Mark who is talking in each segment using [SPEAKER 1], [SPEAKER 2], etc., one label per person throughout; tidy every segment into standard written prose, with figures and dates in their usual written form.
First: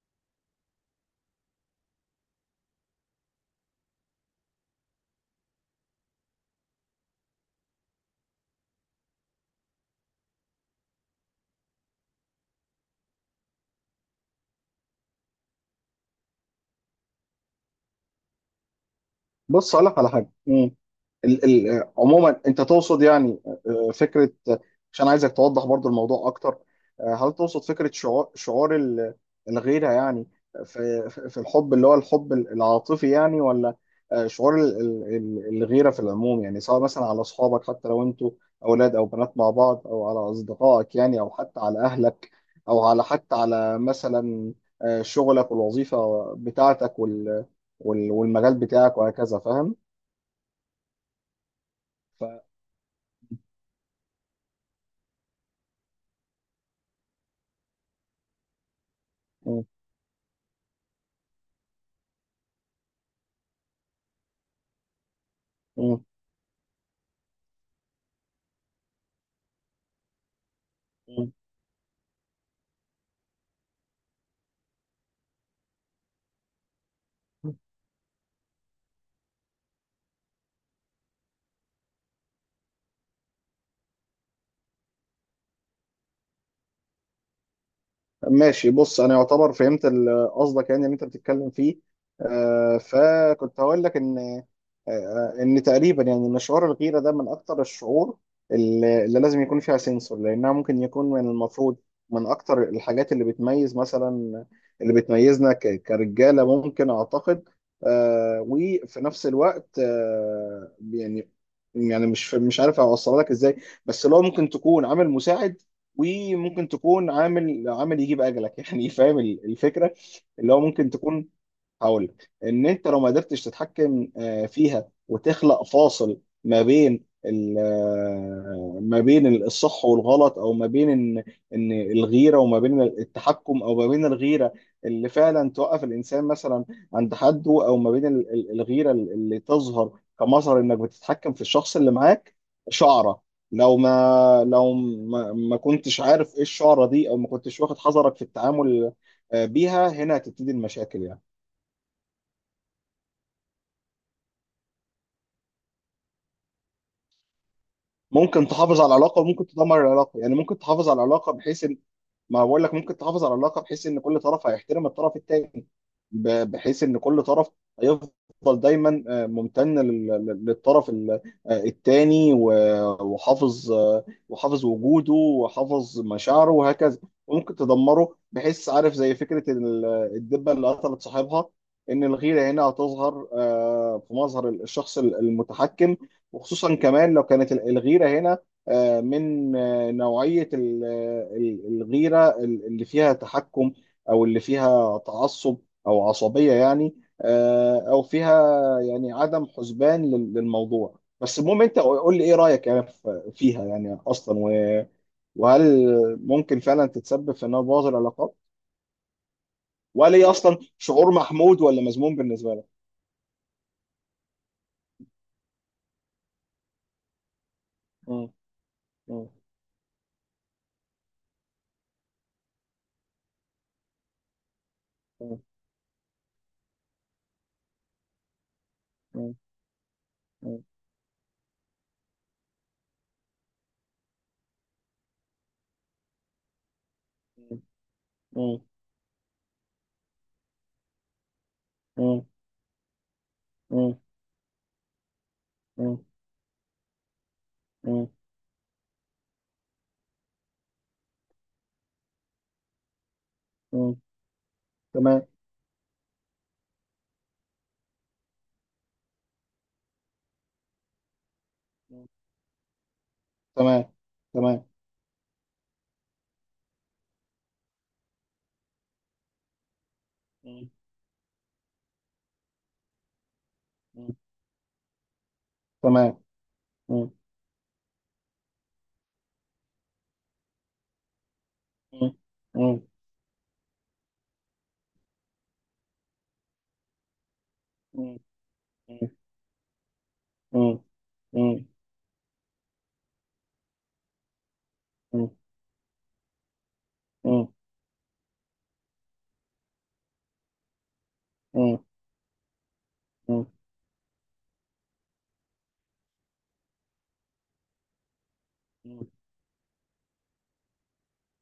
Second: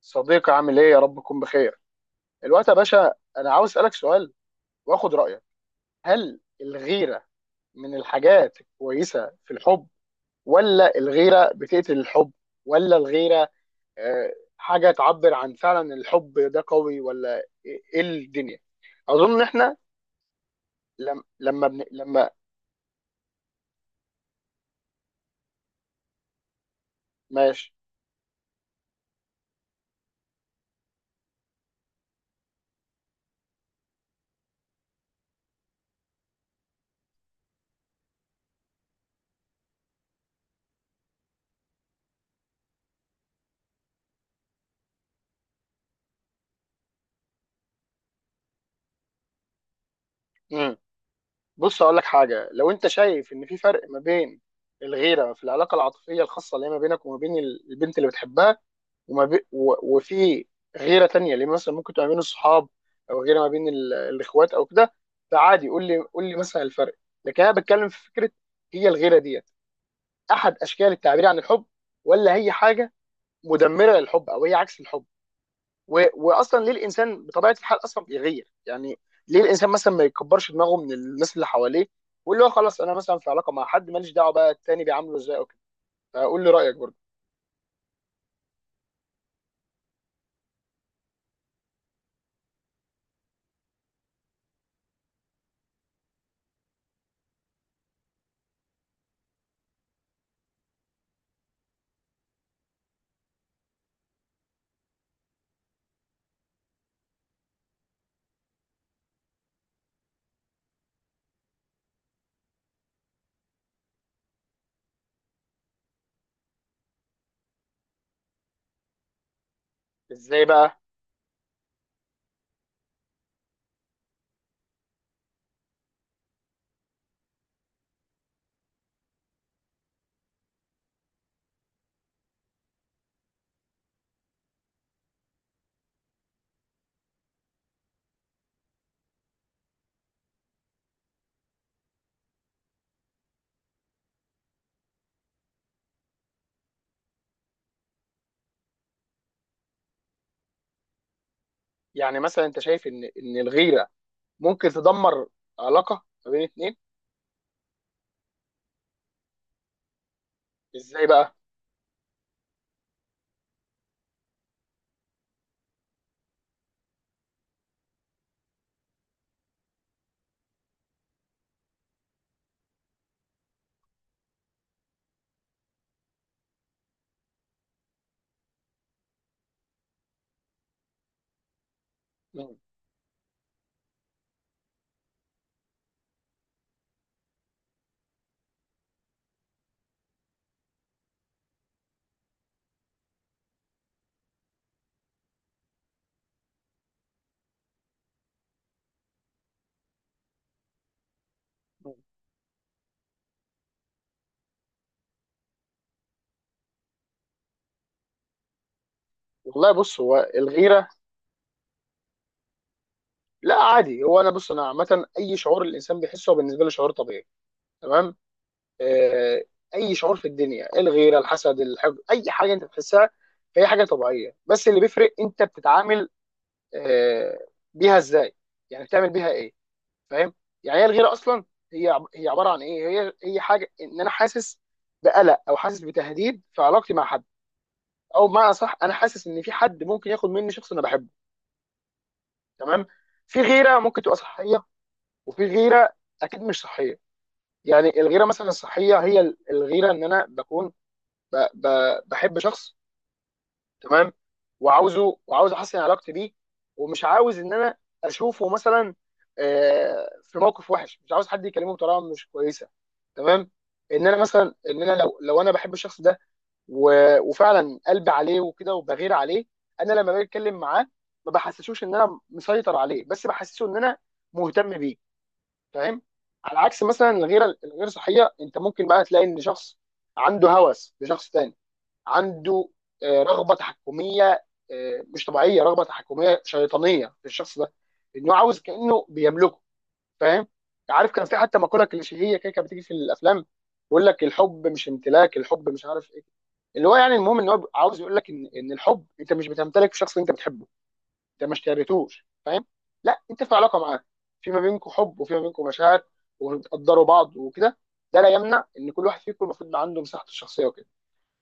[SPEAKER 1] صديقي، عامل ايه؟ يا رب تكون بخير الوقت يا باشا. انا عاوز اسالك سؤال، واخد رايك. هل الغيره من الحاجات الكويسه في الحب، ولا الغيره بتقتل الحب، ولا الغيره آه، حاجه تعبر عن فعلا إن الحب ده قوي، ولا ايه إيه الدنيا؟ اظن ان
[SPEAKER 2] بص،
[SPEAKER 1] احنا
[SPEAKER 2] اقول لك على حاجه. مم.
[SPEAKER 1] لم...
[SPEAKER 2] ال
[SPEAKER 1] لما
[SPEAKER 2] ال
[SPEAKER 1] بن... لما.
[SPEAKER 2] عموما انت تقصد يعني فكره، عشان عايزك توضح برضو الموضوع اكتر. هل تقصد
[SPEAKER 1] ماشي.
[SPEAKER 2] فكره شعور الغيره يعني في الحب، اللي هو الحب العاطفي يعني، ولا شعور الغيره في العموم؟ يعني سواء مثلا على اصحابك، حتى لو انتوا اولاد او بنات مع بعض، او على اصدقائك يعني، او حتى على اهلك، او على حتى على مثلا شغلك والوظيفه بتاعتك والمجال بتاعك وهكذا. فاهم؟
[SPEAKER 1] مم. بص اقول لك حاجه. لو انت شايف ان في فرق ما بين الغيره في العلاقه العاطفيه الخاصه اللي هي ما بينك وما بين البنت اللي بتحبها،
[SPEAKER 2] ف...
[SPEAKER 1] وفي غيره تانية اللي مثلا ممكن تبقى ما بين الصحاب، او غيره ما بين الاخوات او كده، فعادي
[SPEAKER 2] مم.
[SPEAKER 1] قول لي مثلا الفرق. لكن انا بتكلم في فكره: هي الغيره ديت احد اشكال التعبير
[SPEAKER 2] مم.
[SPEAKER 1] عن الحب، ولا هي حاجه مدمره للحب، او هي عكس الحب، واصلا ليه الانسان بطبيعه الحال اصلا بيغير يعني؟ ليه الانسان مثلا ما يكبرش دماغه من الناس اللي حواليه، واللي هو خلاص انا مثلا في علاقه مع حد، ماليش دعوه بقى التاني بيعامله ازاي او كده؟ فقول لي رايك برضه.
[SPEAKER 2] ماشي. بص، انا يعتبر فهمت قصدك يعني اللي انت بتتكلم فيه. فكنت هقول لك ان آه، آه، ان تقريبا يعني ان شعور الغيره ده من اكتر الشعور اللي لازم يكون فيها سنسور، لانها ممكن يكون من المفروض من اكتر الحاجات اللي بتميز مثلا، اللي بتميزنا كرجاله، ممكن اعتقد. وفي نفس الوقت يعني مش عارف اوصلها لك ازاي، بس لو ممكن تكون عامل مساعد، وممكن تكون عامل يجيب اجلك يعني فاهم الفكره؟
[SPEAKER 1] ازاي
[SPEAKER 2] اللي هو
[SPEAKER 1] بقى؟
[SPEAKER 2] ممكن تكون، هقول لك ان انت لو ما قدرتش تتحكم فيها، وتخلق فاصل ما بين الصح والغلط، او ما بين ان الغيره، وما بين التحكم، او ما بين الغيره اللي فعلا توقف الانسان مثلا عند حده، او ما بين الغيره اللي تظهر كمظهر انك بتتحكم في الشخص اللي معاك. شعره، لو ما كنتش عارف ايه الشعره دي، او ما كنتش واخد حذرك في التعامل بيها، هنا هتبتدي المشاكل يعني.
[SPEAKER 1] يعني مثلا انت شايف ان الغيره ممكن تدمر علاقه ما بين اتنين؟
[SPEAKER 2] ممكن تحافظ على العلاقه وممكن تدمر العلاقه، يعني ممكن تحافظ على
[SPEAKER 1] ازاي
[SPEAKER 2] العلاقه
[SPEAKER 1] بقى؟
[SPEAKER 2] بحيث ان، ما بقول لك، ممكن تحافظ على العلاقه بحيث ان كل طرف هيحترم الطرف الثاني، بحيث ان كل طرف هيفضل دايما ممتن للطرف الثاني، وحافظ وجوده، وحافظ مشاعره، وهكذا. وممكن تدمره، بحيث عارف زي فكره الدبه اللي قتلت صاحبها، ان الغيره
[SPEAKER 1] مم.
[SPEAKER 2] هنا هتظهر في مظهر الشخص المتحكم، وخصوصا كمان لو كانت الغيره هنا من نوعية الغيرة اللي فيها تحكم، أو اللي فيها تعصب، أو عصبية يعني، أو فيها يعني عدم حسبان للموضوع. بس المهم أنت
[SPEAKER 1] مم.
[SPEAKER 2] قول لي إيه رأيك يعني فيها يعني، أصلا، وهل ممكن فعلا تتسبب في إنها تبوظ العلاقات،
[SPEAKER 1] والله، بص،
[SPEAKER 2] وهل هي
[SPEAKER 1] هو
[SPEAKER 2] أصلا
[SPEAKER 1] الغيره،
[SPEAKER 2] شعور محمود ولا مذموم بالنسبة لك؟
[SPEAKER 1] لا عادي، هو انا، بص، انا عامه اي شعور الانسان بيحسه هو بالنسبه له شعور طبيعي. تمام؟
[SPEAKER 2] مم. مم.
[SPEAKER 1] آه. اي شعور في الدنيا، الغيره، الحسد، الحب، اي حاجه انت بتحسها هي حاجه طبيعيه، بس اللي بيفرق
[SPEAKER 2] مم.
[SPEAKER 1] انت بتتعامل آه بيها ازاي؟ يعني بتعمل بيها
[SPEAKER 2] مم.
[SPEAKER 1] ايه؟ فاهم؟
[SPEAKER 2] مم.
[SPEAKER 1] يعني هي الغيره اصلا، هي عباره عن ايه؟ هي حاجه ان انا حاسس بقلق، او حاسس بتهديد في علاقتي مع حد، او بمعنى
[SPEAKER 2] مم.
[SPEAKER 1] صح انا حاسس ان في حد ممكن ياخد مني شخص انا بحبه.
[SPEAKER 2] مم.
[SPEAKER 1] تمام. في غيره
[SPEAKER 2] مم.
[SPEAKER 1] ممكن تبقى صحيه، وفي غيره اكيد مش صحيه. يعني
[SPEAKER 2] مم.
[SPEAKER 1] الغيره مثلا الصحيه هي الغيره ان انا بكون ب... ب... بحب شخص.
[SPEAKER 2] مم.
[SPEAKER 1] تمام.
[SPEAKER 2] تمام،
[SPEAKER 1] وعاوز احسن علاقتي بيه، ومش عاوز ان انا اشوفه مثلا في موقف وحش، مش عاوز حد يكلمه بطريقه مش كويسه. تمام.
[SPEAKER 2] تمام،
[SPEAKER 1] ان انا مثلا،
[SPEAKER 2] تمام.
[SPEAKER 1] ان انا لو انا بحب الشخص ده، وفعلا قلبي عليه وكده وبغير عليه، انا لما باجي اتكلم
[SPEAKER 2] مم.
[SPEAKER 1] معاه ما بحسسوش ان انا مسيطر عليه، بس بحسسه ان انا
[SPEAKER 2] مم.
[SPEAKER 1] مهتم بيه. فاهم؟
[SPEAKER 2] تمام.
[SPEAKER 1] على عكس مثلا
[SPEAKER 2] مم.
[SPEAKER 1] الغيره الغير صحيه، انت ممكن بقى تلاقي ان شخص عنده هوس لشخص تاني،
[SPEAKER 2] مم.
[SPEAKER 1] عنده
[SPEAKER 2] مم.
[SPEAKER 1] رغبه تحكميه، مش طبيعيه، رغبه تحكميه شيطانيه في الشخص ده،
[SPEAKER 2] مم.
[SPEAKER 1] انه عاوز كانه بيملكه. فاهم؟
[SPEAKER 2] مم.
[SPEAKER 1] عارف، كان في حتى
[SPEAKER 2] مم.
[SPEAKER 1] مقوله كليشيهيه كده كانت بتيجي في الافلام، يقول لك الحب مش
[SPEAKER 2] مم.
[SPEAKER 1] امتلاك، الحب مش عارف ايه. اللي هو يعني المهم
[SPEAKER 2] مم.
[SPEAKER 1] ان هو عاوز يقول لك ان الحب انت مش بتمتلك شخص انت بتحبه، انت ما
[SPEAKER 2] مم.
[SPEAKER 1] اشتريتوش. فاهم؟ لا، انت
[SPEAKER 2] مم.
[SPEAKER 1] في علاقه معاه، في ما بينكم حب وفي ما بينكم مشاعر، وبتقدروا بعض وكده. ده لا يمنع ان كل
[SPEAKER 2] مم.
[SPEAKER 1] واحد فيكم المفروض يبقى عنده مساحته الشخصيه وكده.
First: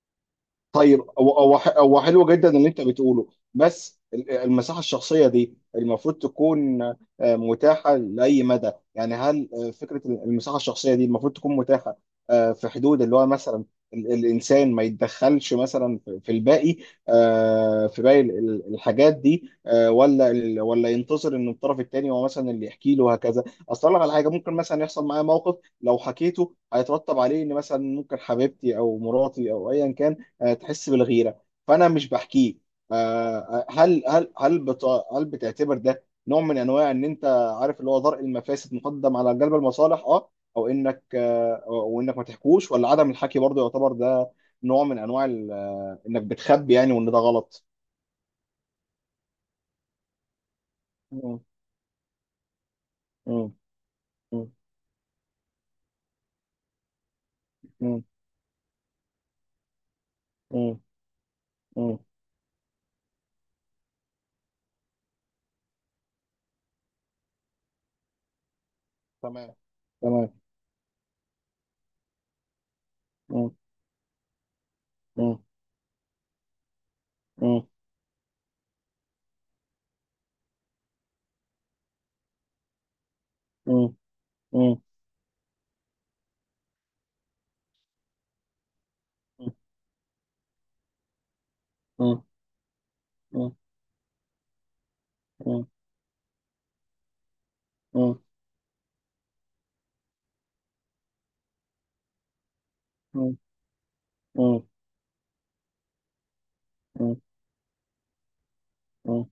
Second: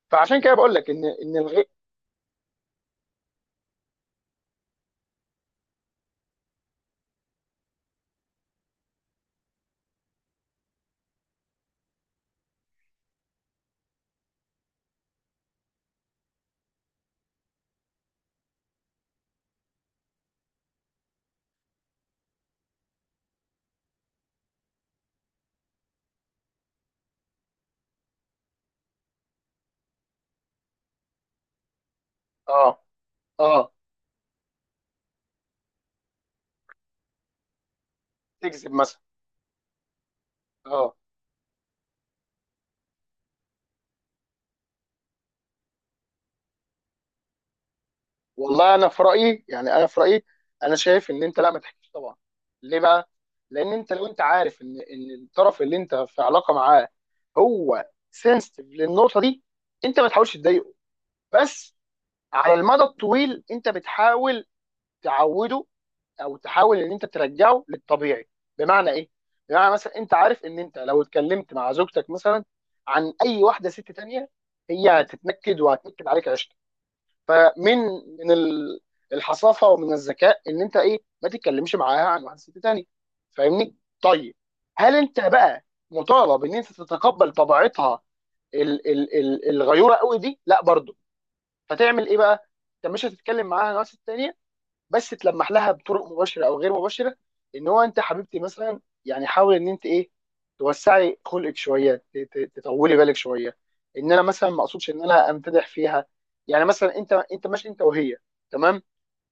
[SPEAKER 1] فعشان كده بقول لك
[SPEAKER 2] طيب،
[SPEAKER 1] ان
[SPEAKER 2] هو هو
[SPEAKER 1] الغي.
[SPEAKER 2] ح- هو حلو جدا اللي انت بتقوله، بس المساحه الشخصيه دي المفروض تكون متاحه لاي مدى يعني؟ هل فكره المساحه الشخصيه دي المفروض تكون متاحه في حدود اللي هو مثلا الانسان ما يتدخلش مثلا في الباقي في باقي الحاجات دي، ولا ينتظر ان الطرف التاني هو مثلا اللي يحكي له، وهكذا. اصل لك على حاجه، ممكن مثلا يحصل معايا موقف لو حكيته هيترتب عليه ان مثلا ممكن حبيبتي او مراتي او ايا كان تحس بالغيره، فانا مش بحكيه.
[SPEAKER 1] اه.
[SPEAKER 2] آه، آه،
[SPEAKER 1] اه،
[SPEAKER 2] هل هل هل بت- هل بتعتبر ده نوع من انواع ان انت عارف اللي هو ضرء
[SPEAKER 1] تكذب
[SPEAKER 2] المفاسد
[SPEAKER 1] مثلا.
[SPEAKER 2] مقدم على جلب المصالح؟ اه. او
[SPEAKER 1] اه.
[SPEAKER 2] انك او انك ما تحكوش، ولا عدم الحكي برضه يعتبر ده نوع من انواع انك بتخبي يعني، وان ده غلط؟
[SPEAKER 1] والله انا في رايي يعني، انا في رايي، انا شايف ان انت
[SPEAKER 2] مم.
[SPEAKER 1] لا، ما تحكيش طبعا. ليه بقى؟
[SPEAKER 2] مم.
[SPEAKER 1] لان انت لو انت
[SPEAKER 2] مم.
[SPEAKER 1] عارف ان الطرف اللي انت في علاقه معاه هو
[SPEAKER 2] مم.
[SPEAKER 1] سنسيتيف للنقطه دي، انت ما تحاولش تضايقه.
[SPEAKER 2] مم.
[SPEAKER 1] بس
[SPEAKER 2] مم.
[SPEAKER 1] على المدى الطويل انت بتحاول تعوده، او تحاول ان انت ترجعه للطبيعي. بمعنى ايه؟
[SPEAKER 2] تمام.
[SPEAKER 1] بمعنى مثلا انت
[SPEAKER 2] تمام.
[SPEAKER 1] عارف ان انت لو اتكلمت مع زوجتك مثلا عن اي
[SPEAKER 2] مم.
[SPEAKER 1] واحده ست تانية، هي
[SPEAKER 2] مم.
[SPEAKER 1] هتتنكد وهتنكد عليك 20.
[SPEAKER 2] مم.
[SPEAKER 1] فمن من ال- الحصافه ومن الذكاء ان انت ايه، ما تتكلمش معاها عن واحد ست تاني. فاهمني؟
[SPEAKER 2] مم.
[SPEAKER 1] طيب.
[SPEAKER 2] مم.
[SPEAKER 1] هل انت بقى مطالب ان انت تتقبل طبيعتها ال ال ال
[SPEAKER 2] مم.
[SPEAKER 1] الغيوره قوي دي؟ لا برضه. فتعمل ايه
[SPEAKER 2] مم.
[SPEAKER 1] بقى؟ انت مش هتتكلم
[SPEAKER 2] مم.
[SPEAKER 1] معاها عن واحد ست تانية، بس تلمح
[SPEAKER 2] مم.
[SPEAKER 1] لها بطرق مباشره او غير مباشره ان هو انت
[SPEAKER 2] مم.
[SPEAKER 1] حبيبتي مثلا يعني، حاول ان انت ايه، توسعي خلقك شويه، تطولي بالك
[SPEAKER 2] مم.
[SPEAKER 1] شويه. ان انا مثلا ما
[SPEAKER 2] مم.
[SPEAKER 1] اقصدش ان انا امتدح فيها. يعني مثلا، انت ماشي انت وهي، تمام،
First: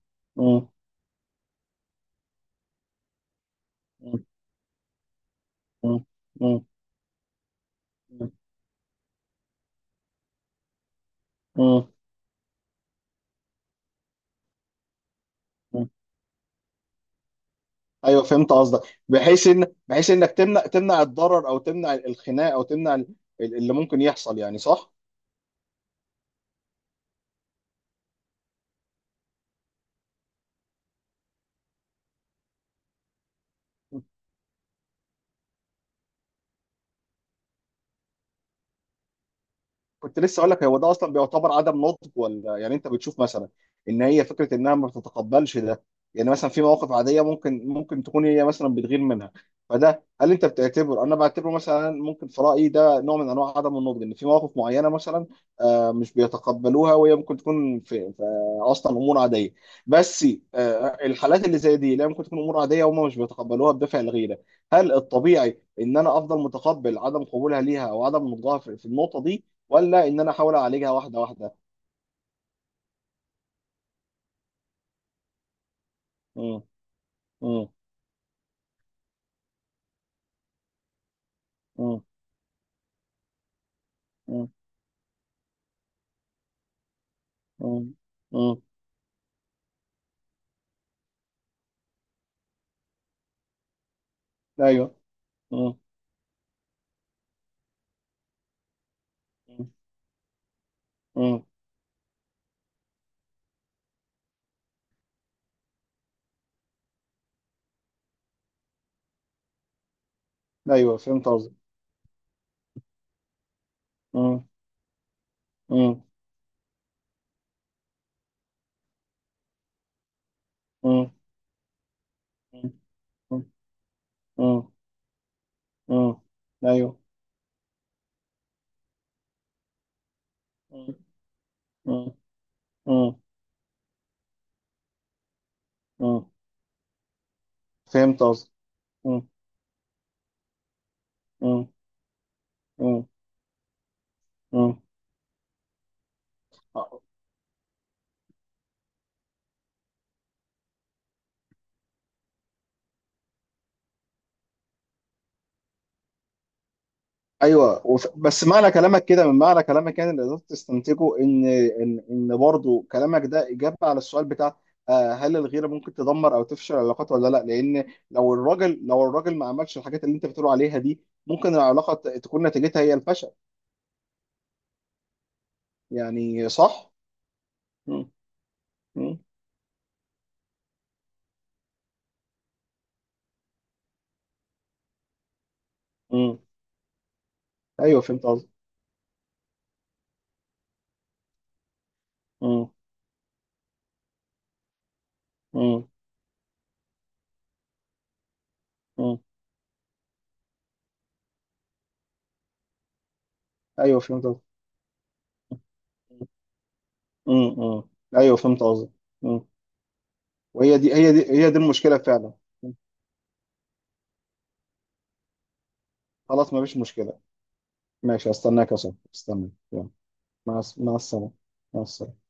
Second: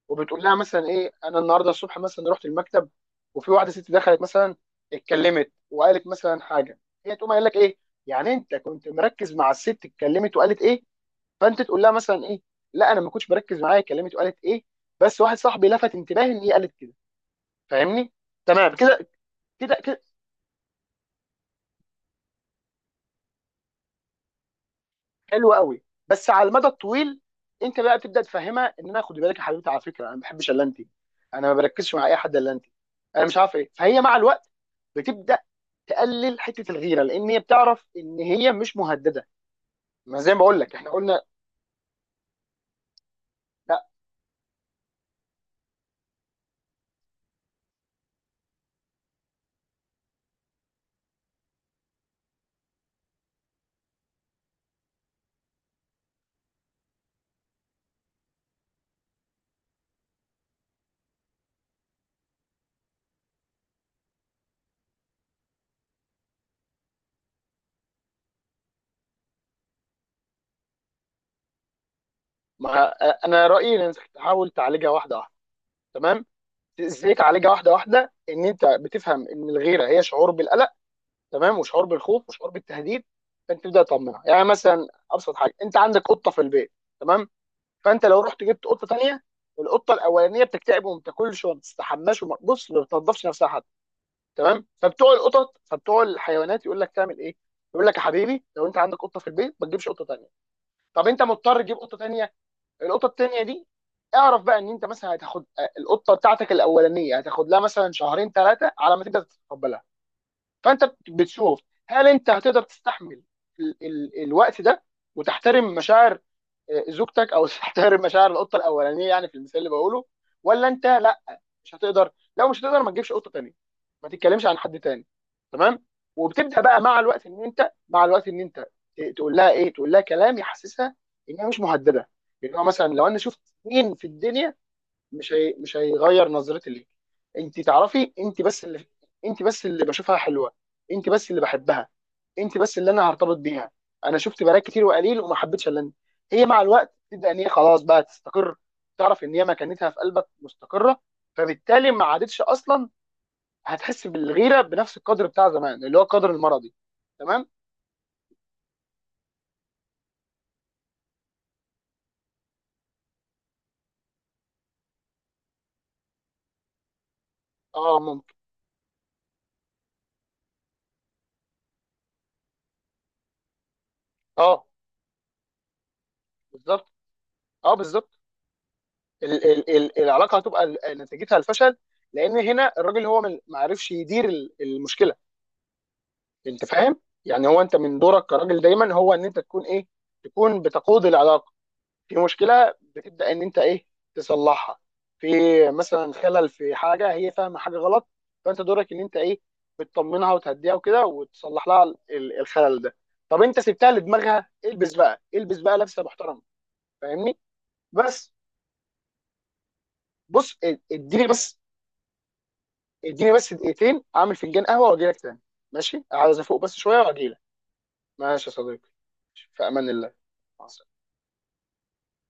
[SPEAKER 1] وبتقول لها
[SPEAKER 2] مم.
[SPEAKER 1] مثلا ايه: انا النهارده الصبح مثلا رحت المكتب، وفي واحده ست دخلت
[SPEAKER 2] مم.
[SPEAKER 1] مثلا، اتكلمت
[SPEAKER 2] مم.
[SPEAKER 1] وقالت مثلا
[SPEAKER 2] مم.
[SPEAKER 1] حاجه. هي تقوم قايل لك ايه؟
[SPEAKER 2] مم.
[SPEAKER 1] يعني انت كنت مركز مع الست، اتكلمت وقالت ايه؟ فانت تقول
[SPEAKER 2] مم.
[SPEAKER 1] لها مثلا ايه: لا انا ما كنتش بركز، معايا كلمت وقالت ايه، بس واحد صاحبي
[SPEAKER 2] مم.
[SPEAKER 1] لفت انتباهي ان هي قالت كده. فاهمني؟
[SPEAKER 2] ايوه، فهمت
[SPEAKER 1] تمام
[SPEAKER 2] قصدك.
[SPEAKER 1] كده. كده كده
[SPEAKER 2] بحيث انك تمنع الضرر، او تمنع الخناق، او تمنع اللي ممكن يحصل، يعني صح؟
[SPEAKER 1] حلو قوي. بس على المدى الطويل، انت بقى تبدا تفهمها ان انا خدي بالك يا حبيبتي، على فكره انا ما بحبش الا انت، انا ما بركزش مع اي حد الا انت، انا مش عارف ايه. فهي مع الوقت بتبدا تقلل حته الغيره، لان هي بتعرف ان هي مش مهدده.
[SPEAKER 2] كنت
[SPEAKER 1] ما زي ما
[SPEAKER 2] لسه اقول
[SPEAKER 1] بقول
[SPEAKER 2] لك،
[SPEAKER 1] لك
[SPEAKER 2] هو
[SPEAKER 1] احنا
[SPEAKER 2] ده اصلا
[SPEAKER 1] قلنا.
[SPEAKER 2] بيعتبر عدم نضج، ولا يعني انت بتشوف مثلا
[SPEAKER 1] لا،
[SPEAKER 2] ان هي فكره انها ما بتتقبلش ده؟ يعني مثلا في مواقف عاديه ممكن تكون هي مثلا بتغير منها، فده هل انت بتعتبر، انا بعتبره مثلا ممكن في رايي ده نوع من انواع عدم النضج، ان في مواقف معينه مثلا مش بيتقبلوها، وهي ممكن تكون في اصلا امور عاديه. بس الحالات اللي زي دي لا، ممكن تكون امور عاديه وهم مش بيتقبلوها بدافع الغيره. هل الطبيعي ان انا افضل متقبل عدم قبولها ليها، او عدم نضجها، في النقطه دي، ولا ان انا احاول اعالجها واحده واحده؟
[SPEAKER 1] ما انا رايي ان انت تحاول تعالجها واحده واحده. تمام.
[SPEAKER 2] مم.
[SPEAKER 1] ازاي تعالجها
[SPEAKER 2] مم.
[SPEAKER 1] واحده واحده؟ ان انت بتفهم ان الغيره هي شعور بالقلق، تمام، وشعور
[SPEAKER 2] مم.
[SPEAKER 1] بالخوف وشعور بالتهديد. فانت تبدا تطمنها. يعني
[SPEAKER 2] مم.
[SPEAKER 1] مثلا ابسط حاجه، انت عندك قطه في البيت، تمام،
[SPEAKER 2] مم.
[SPEAKER 1] فانت لو رحت
[SPEAKER 2] مم.
[SPEAKER 1] جبت قطه تانيه، القطه الاولانيه بتكتئب وما بتاكلش وما بتستحماش وما بص ما بتنضفش نفسها حتى. تمام.
[SPEAKER 2] ايوه.
[SPEAKER 1] فبتوع القطط،
[SPEAKER 2] مم.
[SPEAKER 1] فبتوع الحيوانات، يقول لك تعمل ايه؟ يقول لك يا حبيبي لو انت عندك قطه في البيت، ما
[SPEAKER 2] مم.
[SPEAKER 1] تجيبش قطه تانيه. طب انت
[SPEAKER 2] مم.
[SPEAKER 1] مضطر تجيب قطه تانيه، القطه التانيه دي اعرف بقى ان انت مثلا هتاخد القطه بتاعتك الاولانيه، هتاخد لها مثلا شهرين ثلاثه على ما تقدر تتقبلها. فانت
[SPEAKER 2] ايوه، فهمت قصدك.
[SPEAKER 1] بتشوف هل انت هتقدر تستحمل ال ال
[SPEAKER 2] مم.
[SPEAKER 1] الوقت ده، وتحترم
[SPEAKER 2] مم.
[SPEAKER 1] مشاعر زوجتك، او تحترم مشاعر القطه الاولانيه، يعني في المثال اللي بقوله؟ ولا انت
[SPEAKER 2] مم.
[SPEAKER 1] لا، مش هتقدر؟ لو مش
[SPEAKER 2] مم.
[SPEAKER 1] هتقدر، ما تجيبش قطه تانيه، ما تتكلمش عن
[SPEAKER 2] مم.
[SPEAKER 1] حد تاني. تمام.
[SPEAKER 2] مم.
[SPEAKER 1] وبتبدا بقى
[SPEAKER 2] ايوه.
[SPEAKER 1] مع الوقت ان انت، تقول لها ايه، تقول لها كلام
[SPEAKER 2] مم.
[SPEAKER 1] يحسسها انها مش مهدده.
[SPEAKER 2] مم.
[SPEAKER 1] يعني هو مثلا لو
[SPEAKER 2] مم.
[SPEAKER 1] انا شفت مين في الدنيا، مش
[SPEAKER 2] مم.
[SPEAKER 1] هيغير نظرتي ليك. انت تعرفي،
[SPEAKER 2] فهمت قصدك. مم.
[SPEAKER 1] انت بس اللي بشوفها حلوه، انت بس اللي
[SPEAKER 2] مم.
[SPEAKER 1] بحبها، انت بس اللي
[SPEAKER 2] مم.
[SPEAKER 1] انا هرتبط بيها. انا شفت بنات
[SPEAKER 2] مم.
[SPEAKER 1] كتير وقليل وما حبيتش الا انت. هي مع الوقت تبدا ان هي خلاص بقى تستقر، تعرف ان هي مكانتها في قلبك مستقره، فبالتالي ما عادتش اصلا هتحس بالغيره بنفس القدر بتاع زمان، اللي هو القدر المرضي. تمام.
[SPEAKER 2] ايوه. بس معنى كلامك كده، من معنى كلامك يعني اللي قدرت تستنتجه، ان برضه كلامك ده اجابه على السؤال بتاع هل الغيره ممكن تدمر او تفشل العلاقات ولا لا، لان
[SPEAKER 1] اه
[SPEAKER 2] لو
[SPEAKER 1] ممكن.
[SPEAKER 2] الراجل لو الراجل ما عملش الحاجات اللي انت بتقول عليها دي، ممكن العلاقه تكون نتيجتها هي الفشل،
[SPEAKER 1] اه
[SPEAKER 2] يعني
[SPEAKER 1] بالظبط.
[SPEAKER 2] صح؟
[SPEAKER 1] اه
[SPEAKER 2] مم.
[SPEAKER 1] بالظبط.
[SPEAKER 2] مم.
[SPEAKER 1] ال ال ال العلاقه هتبقى نتيجتها الفشل. لان هنا الراجل هو ما عرفش يدير المشكله.
[SPEAKER 2] مم.
[SPEAKER 1] انت فاهم؟ يعني هو انت من
[SPEAKER 2] ايوه،
[SPEAKER 1] دورك
[SPEAKER 2] فهمت قصدك.
[SPEAKER 1] كراجل دايما هو ان انت تكون ايه، تكون بتقود العلاقه. في
[SPEAKER 2] مم.
[SPEAKER 1] مشكله بتبدا ان انت ايه، تصلحها. في
[SPEAKER 2] مم.
[SPEAKER 1] مثلا خلل في حاجه، هي فاهمه حاجه غلط، فانت دورك ان انت
[SPEAKER 2] مم.
[SPEAKER 1] ايه، بتطمنها وتهديها وكده وتصلح لها الخلل ده. طب انت سبتها
[SPEAKER 2] ايوه، فهمت قصدك.
[SPEAKER 1] لدماغها، البس بقى لبسه محترمه. فاهمني؟
[SPEAKER 2] مم. مم.
[SPEAKER 1] بس.
[SPEAKER 2] ايوه، فهمت قصدك. مم.
[SPEAKER 1] بص،
[SPEAKER 2] وهي دي هي دي
[SPEAKER 1] اديني
[SPEAKER 2] هي دي
[SPEAKER 1] بس،
[SPEAKER 2] المشكله فعلا. مم.
[SPEAKER 1] دقيقتين اعمل فنجان قهوه واجي لك تاني. ماشي، عايز
[SPEAKER 2] خلاص،
[SPEAKER 1] افوق
[SPEAKER 2] ما
[SPEAKER 1] بس
[SPEAKER 2] فيش
[SPEAKER 1] شويه
[SPEAKER 2] مشكله.
[SPEAKER 1] واجي لك.
[SPEAKER 2] ماشي،
[SPEAKER 1] ماشي يا
[SPEAKER 2] استناك يا
[SPEAKER 1] صديقي.
[SPEAKER 2] صاحبي، استنى،
[SPEAKER 1] في امان
[SPEAKER 2] يلا.
[SPEAKER 1] الله. مع
[SPEAKER 2] مع السلامة. مع السلامة.